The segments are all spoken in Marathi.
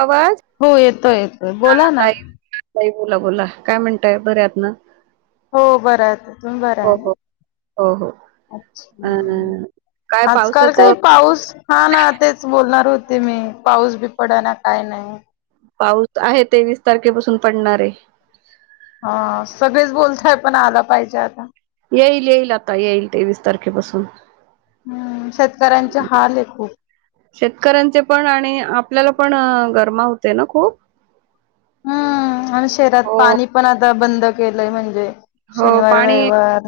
आवाज हो, येतोय, येतोय हा बोला ना. ताई ताई बोला, बोला काय म्हणताय बऱ्या आहात ना? हो बरं आहे, तुम्ही बरं हो आहे ना? हो हो हो अ हम्म, काय आज काल काय पावसाचं पाऊस हा ना तेच बोलणार होते मी, पाऊस बी पडाना काय नाही. पाऊस आहे तेवीस तारखेपासून पडणार हे. हा सगळेच बोलताय, पण आला पाहिजे आता. येईल, येईल आता येईल तेवीस तारखेपासून. हम्म, शेतकऱ्यांचे हाल आहे खूप. शेतकऱ्यांचे पण आणि आपल्याला पण गरमावते ना खूप. हम्म आणि शहरात हो पाणी पण आता बंद केलंय म्हणजे हो शनिवार पाणी, रविवार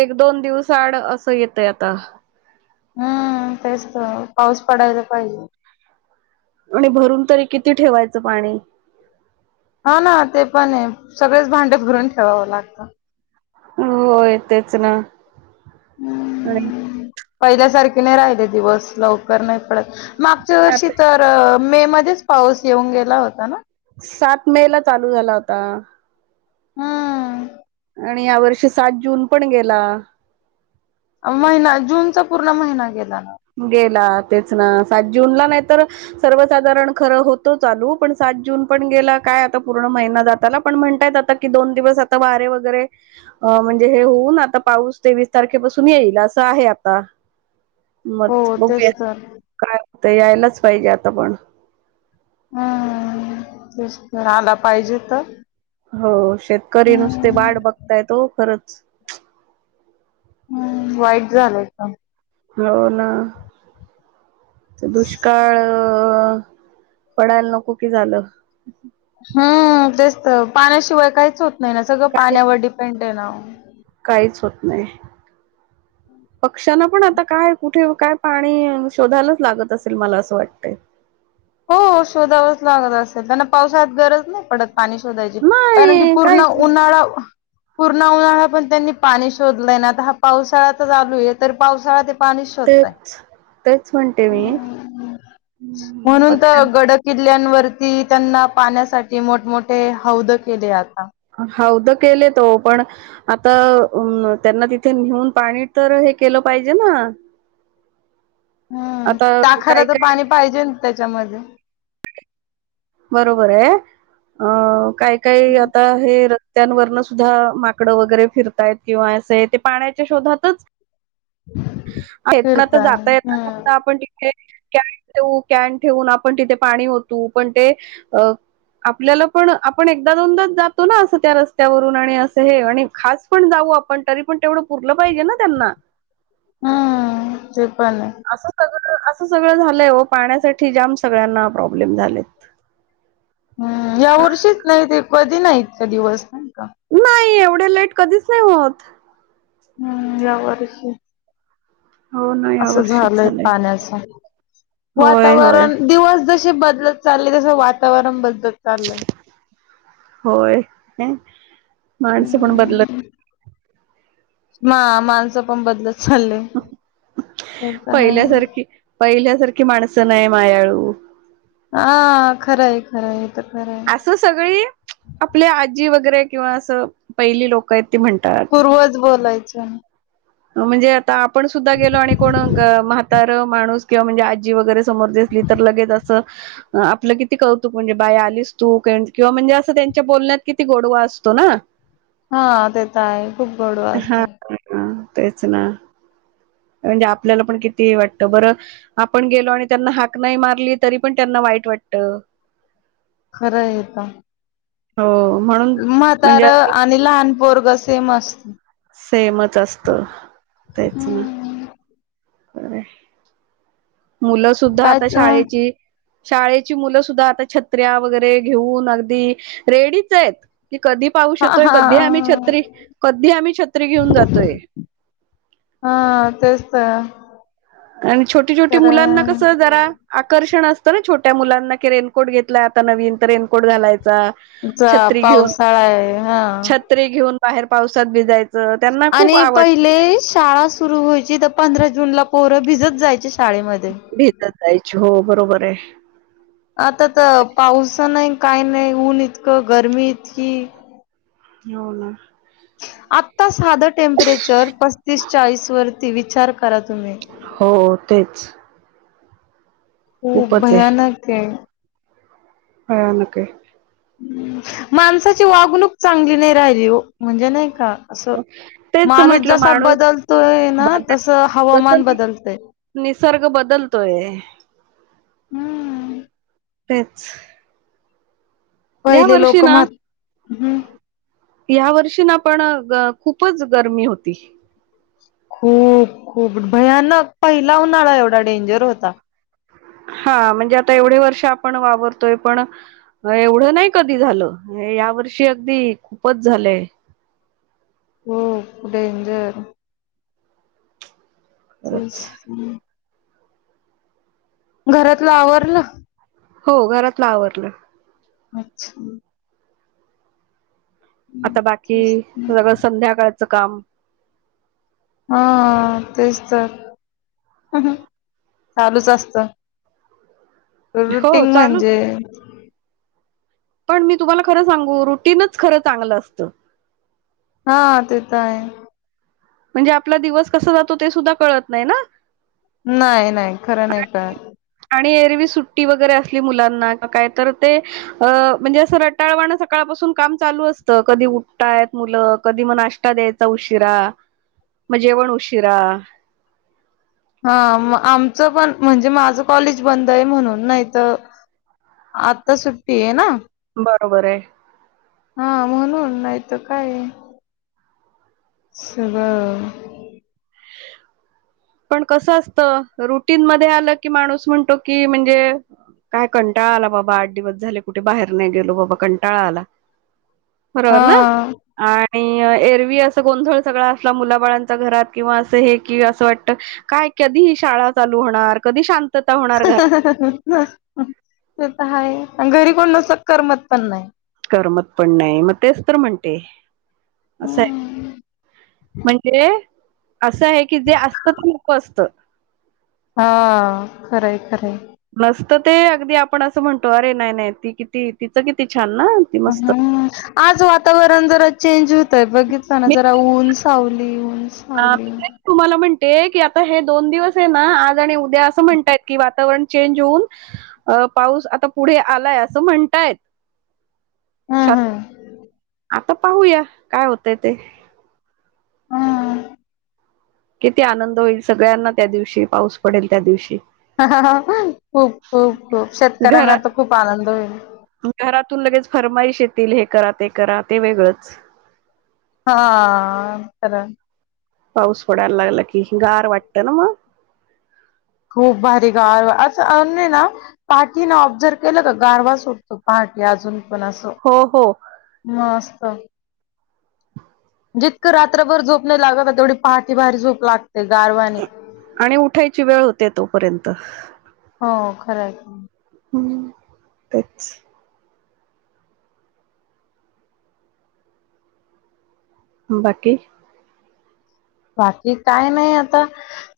एक दोन दिवसा आड असं येतय आता. हम्म, तेच तर पाऊस पडायला पाहिजे. आणि भरून तरी किती ठेवायचं पाणी. हा ना ते पण हाय, सगळेच भांडे भरून ठेवावं लागतं. होयं तेच ना हम्म. पहिल्यासारखे नाही राहिले दिवस लवकर नाही पडत मागच्या वर्षी आता तर मे मध्येच पाऊस येऊन गेला होता ना सात मे ला चालू झाला होता. हम्म आणि या वर्षी सात जून पण गेला. महिना जूनचा पूर्ण महिना गेला ना गेला तेच ना सात जूनला नाही तर सर्वसाधारण खरं होत चालू पण सात जून पण गेला काय आता पूर्ण महिना जाताला पण म्हणतायेत आता कि दोन दिवस आता वारे वगैरे अ म्हणजे हे होऊन आता पाऊस तेवीस तारखेपासून येईल असं आहे आता मग हो बघूया तेच तर काय होतयं यायलाच पाहिजे आता पण हम्म तेच तर आला पाहिजे तर हो शेतकरी नुसते वाट बघतायेत ओ खरंच हम्म वाईट झालंय एकदम हो ना ते दुष्काळ पडायला नको की झालं हम्म तेच तर पाण्याशिवाय काहीच होत नाही ना सगळं काही पाण्यावर डिपेंड आहे ना काहीच होत नाही पक्ष्यांना पण आता काय कुठे काय पाणी शोधायलाच लागत असेल मला असं वाटतयं. हो शोधावचं लागत असलं. त्यांना पावसाळ्यात गरज नाही पडत पाणी शोधायची कारण की नाही पूर्ण काहीच नाही उन्हाळा पूर्ण उन्हाळा पण त्यांनी पाणी शोधलंय ना आता हा पावसाळाच चालू आहे तर पावसाळा ते पाणी शोधताय तेच तेच म्हणते मी हम्म, म्हणून तर पक्ष्यां गड किल्ल्यांवरती त्यांना पाण्यासाठी मोठमोठे हौद केले आता हौद केलेत ओ पण आता त्यांना तिथे नेऊन पाणी तर हे केलं पाहिजे ना हम्म आता टाखाला काय तर काय पाणी पाहिजे ना त्याच्यामध्ये बरोबर आहे अ काय काय आता हे त्यांवरनं सुद्धा माकडं वगैरे फिरतायत किंवा असं आहे ते पाण्याच्या शोधातच पण आता फिरता जाता येतता हम्म आपण हे कॅन ठेव कॅन ठेवून आपण तिथे पाणी ओतू पण ते अ आपल्याला पण आपण एकदा दोनदाच जातो ना असं त्या रस्त्यावरून आणि असं हे आणि खास पण जाऊ आपण तरी पण तेवढं पुरलं पाहिजे ना त्यांना हम्म ते पण आहे. असं सगळं असं सगळं झालंय हो पाण्यासाठी जाम सगळ्यांना प्रॉब्लेम झालेत. हम् या का वर्षीच नाहीत एक कधी नाही इतके दिवस नाही का नाही एवढे लेट कधीच नाही होत. हम्म या वर्षी हो ना या असं वर्षीच झालंय पाण्याचा होय होय वातावरण दिवस जसे बदलत चाललेय तस वातावरण बदलत चाललय. होय माणसं पण बदलत ह माणसं पण बदलत चालले. ते तर हाय. पहिल्यासारखी पहिल्यासारखी माणसं नाही मायाळू हा खरं आहे खरं आहे तर खरं आहे. असं सगळी आपली आजी वगैरे किंवा असं पहिली लोक आहेत ती म्हणतात. होच बोलायचं म्हणजे आता आपण सुद्धा गेलो आणि कोण म्हातार माणूस किंवा म्हणजे आजी वगैरे समोर असली तर लगेच असं आपलं किती कौतुक म्हणजे बाय आलीस तू किंवा म्हणजे असं त्यांच्या बोलण्यात किती गोडवा असतो ना, हा ते तर आहे खूप गोडवा हा. असतं ह तेच ना म्हणजे आपल्याला पण किती वाटतं बरं आपण गेलो आणि त्यांना हाक नाही मारली तरी पण त्यांना वाईट वाटत. खरं हे पण हो म्हणून म्हातार म्हणजे आणि लहान पोरग सेम असत सेमच असत तेच ना खरं हे. मुलं सुद्धा आता कायच शाळेची शाळेची मुलं सुद्धा आता छत्र्या वगैरे घेऊन अगदी रेडीच आहेत की कधी पाऊू श हा येतोय हा. कधी आम्ही छत्री कधी आम्ही छत्री घेऊन जातोय हा तेचत आणि छोटी छोटी मुलांना कसं जरा आकर्षण असतं ना छोट्या मुलांना कि रेनकोट घेतलाय आता नवीन तर रेनकोट घालायचा जा पावसाळा आहे हा त्री घेऊन बाहेर पावसात भिजाय आणि पहिले शाळा सुरू व्हायची तर पंधरा जूनला पोर भिजत जायची भेतत जायची हो बरोबर आहे आता तर पावस नाही काही नाही ऊन इतकं गर्मी इतकी हो ना आत्ता साधं टेम्परेचर पस्तीस चाळीस वरती विचार करा तुम्ही हो तेच खूप खूपच आहे भयानक आहे. भयानक आहे माणसाची वागणूक चांगली नाही राहिली हो म्हणजे नाही का असं तेच माणूस म्हटलं जसा माणूस बदलतोय ना बदल तस हवामान जस बदलतय निसर्ग बदलतोय हम्म तेच या पहिले वर्षी लोक ना म्हात हम्म. या वर्षी ना पण खूपच गरमी होती खूप खूप भयानक पहिला उन्हाळा एवढा डेंजर होता हा म्हणजे आता एवढे वर्ष आपण वावरतोय पण एवढं नाही कधी झालं या वर्षी अगदी खूपच झालंय हो डेंजर तेच खरच अ्म् घरातलं आवरलं हो घरातलं आवरलं अच्छा आता बाकी सगळं संध्याकाळचं काम हा तेच तर चालूच असत हो रुटीन चालू म्हणजे पण मी तुम्हाला खरं सांगू रुटीनच खरं चांगलं असतं हा ते तर आहेच म्हणजे आपला दिवस कसा जातो ते सुद्धा कळत नाही ना नाही, नाही खरं नाही कळत आणि एरवी सुट्टी वगैरे असली मुलांना काय तर ते अ म्हणजे असं रटाळवाण सकाळपासून काम चालू असतं कधी उठताय मुलं कधी मग नाष्टा देत ण उशिरा मग जेवण उशिरा हा म आमचं पण म्हणजे माझ कॉलेज बंद आहे म्हणून नाही तर आता सुट्टी आहे ना बरोबर आहे हा म्हणून नाहीतर काय सगळं [unintelligible] पण कसं असत रुटीन मध्ये आलं की माणूस म्हणतो की म्हणजे काय कंटाळा आला बाबा आठ दिवस झाले कुठे बाहेर नाही गेलो बाबा कंटाळा आला बरोबर ना हा आणि एरवी असं गोंधळ सगळा असला मुलाबाळांच्या घरात किंवा असं हे कि असं वाट काय कधी ही शाळा चालू होणार कधी शांत ते तर हायच अन् घरी कोण नसलं तर करमत पण नाही करमत पण नाही मग तेच तर म्हणते असं आहे म इकडे असं आहे की जे असतं खूप असतं हा खरंय, खरंय नसत ते अगदी आपण असं म्हणतो अरे नाही, नाही ती किती तिचं किती छान ना ती मस्त ह् आज वातावरण जरा चेंज होतंय बघित ताना मी जरा ऊन सावली, ऊन सावली तुम्हाला म्हणतेय की आता हे दोन दिवस आहे ना आज आणि उद्या असं म्हणतय की वातावरण चेंज होऊन अ पाऊस आता पुढे आलाय असं म्हणतायत हम्म [unintelligible] आता पाहूया काय होतय ते हम किती आनंद होईल सगळ्यांना त्या दिवशी पाऊस पडेल त्या दिवशी खूप, खूप, खूप घरा शेतकऱ्यांना तर खूप आनंद होईल घरातून लगेच फरमाईश येतील हे करा ते, करा ते वेगळंच हा खरच पाऊस पडायला लागला की गार वाटतं ना मग खूप भारी गार असं अन्य ना पाठीन ऑब्झर्व केलं का गारवा सुटतो पहाटे अजून पण असं हो, हो मस्त जितकं रात्रभर झोप नाही लागत ना तेवढी पहाटे, पहाटे बाहेर झोप लाग आणि उठायची वेळ होते तोपर्यंत हो खरंय हम्म. तेच. बाकी? बाकी काय नाही आता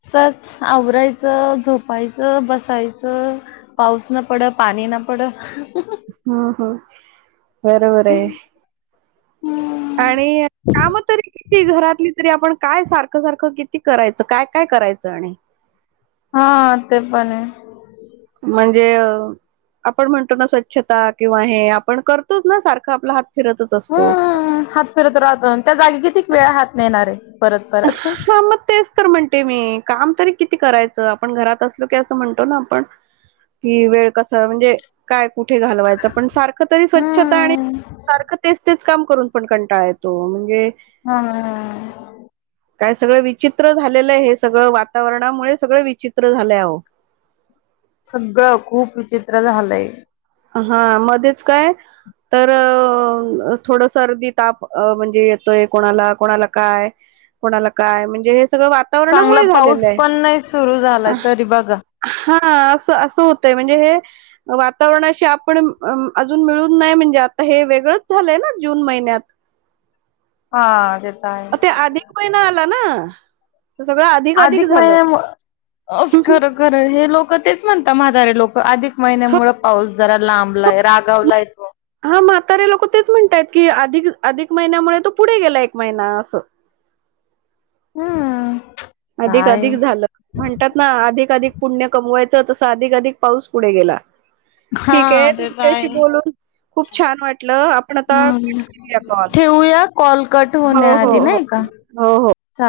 सस आवरायचं, झोपायचं, बसायचं, - पाऊस ना पड, पाणी ना पड. हम् ह बरोबर आहे. आणि काम तरी किती घरातली तरी आपण काय सारखं सारखं किती करायचं काय काय करायचं आणि. हा ते पण आहे. म्हणजे आपण म्हणतो ना स्वच्छता किंवा हे आपण करतोच ना सारखं आपला हात फिरतच असतो. हम्म हात फिरत राहत आणि त्या जागी किती [unintelligible] हात न येणार आहे. परत परत. हा मग तेच तर म्हणते मी काम तरी किती करायचं आपण घरात असलो की असं म्हणतो ना आपण कि वेळ कस म्हणजे काय कुठे घालवायचं पण सारखं तरी स्वच्छता आणि हम्म सारखं ते तेच काम करून पण कंटाळ येतो म्हणजे हा ह ह. काय सगळं विचित्र झालेलं आहे हे सगळं वातावरणामुळे सगळं विचित्र झालंय ओ. सगळं खूप विचित्र झालंय. हा मध्येच काय तर अ थोड सर्दी, ताप म्हणजे येतोय कोणाला, कोणाला काय, - कोणाला काय म्हणजे हे सगळं वा चांगला पाऊस पण नाही सुरू झालाय तरी बघा. हा ना असं असं होतय म्हणजे हे वा वावरणाशी आपण अजून मिळून नाही म्हणजे आता हे वेगळंच झालंय ना जून महिन्यात. हा तेेत आहे. अ, ते अधिक महिना आला ना. त सगळं आधी अधिक महिने अस खरं खरं हे लोक तेच म्हणतात म्हातारे लोक अधिक महिन्यामुळे पाऊस जरा लांबलाय, रागावलाय. तो हा म्हातारे लोक तेच म्हणतयत की अधिक अधिक महिन्यामुळे तो पुढे गेला एक महिना असं. हम्म. अधिक काय अधिक झालं. म्हणतात ना अधिक अधिक पुण्य कमवायचं तसं अधिक अधिक पाऊस पुढे गेला. ठीक आहे हा ते तर तुमच्याशी आहे. बोलून खूप छान वाटलं, आप हम्, ठेवूया कॉल कट होण्या हो हो आधी हो नाही का. हो हो. चालेल.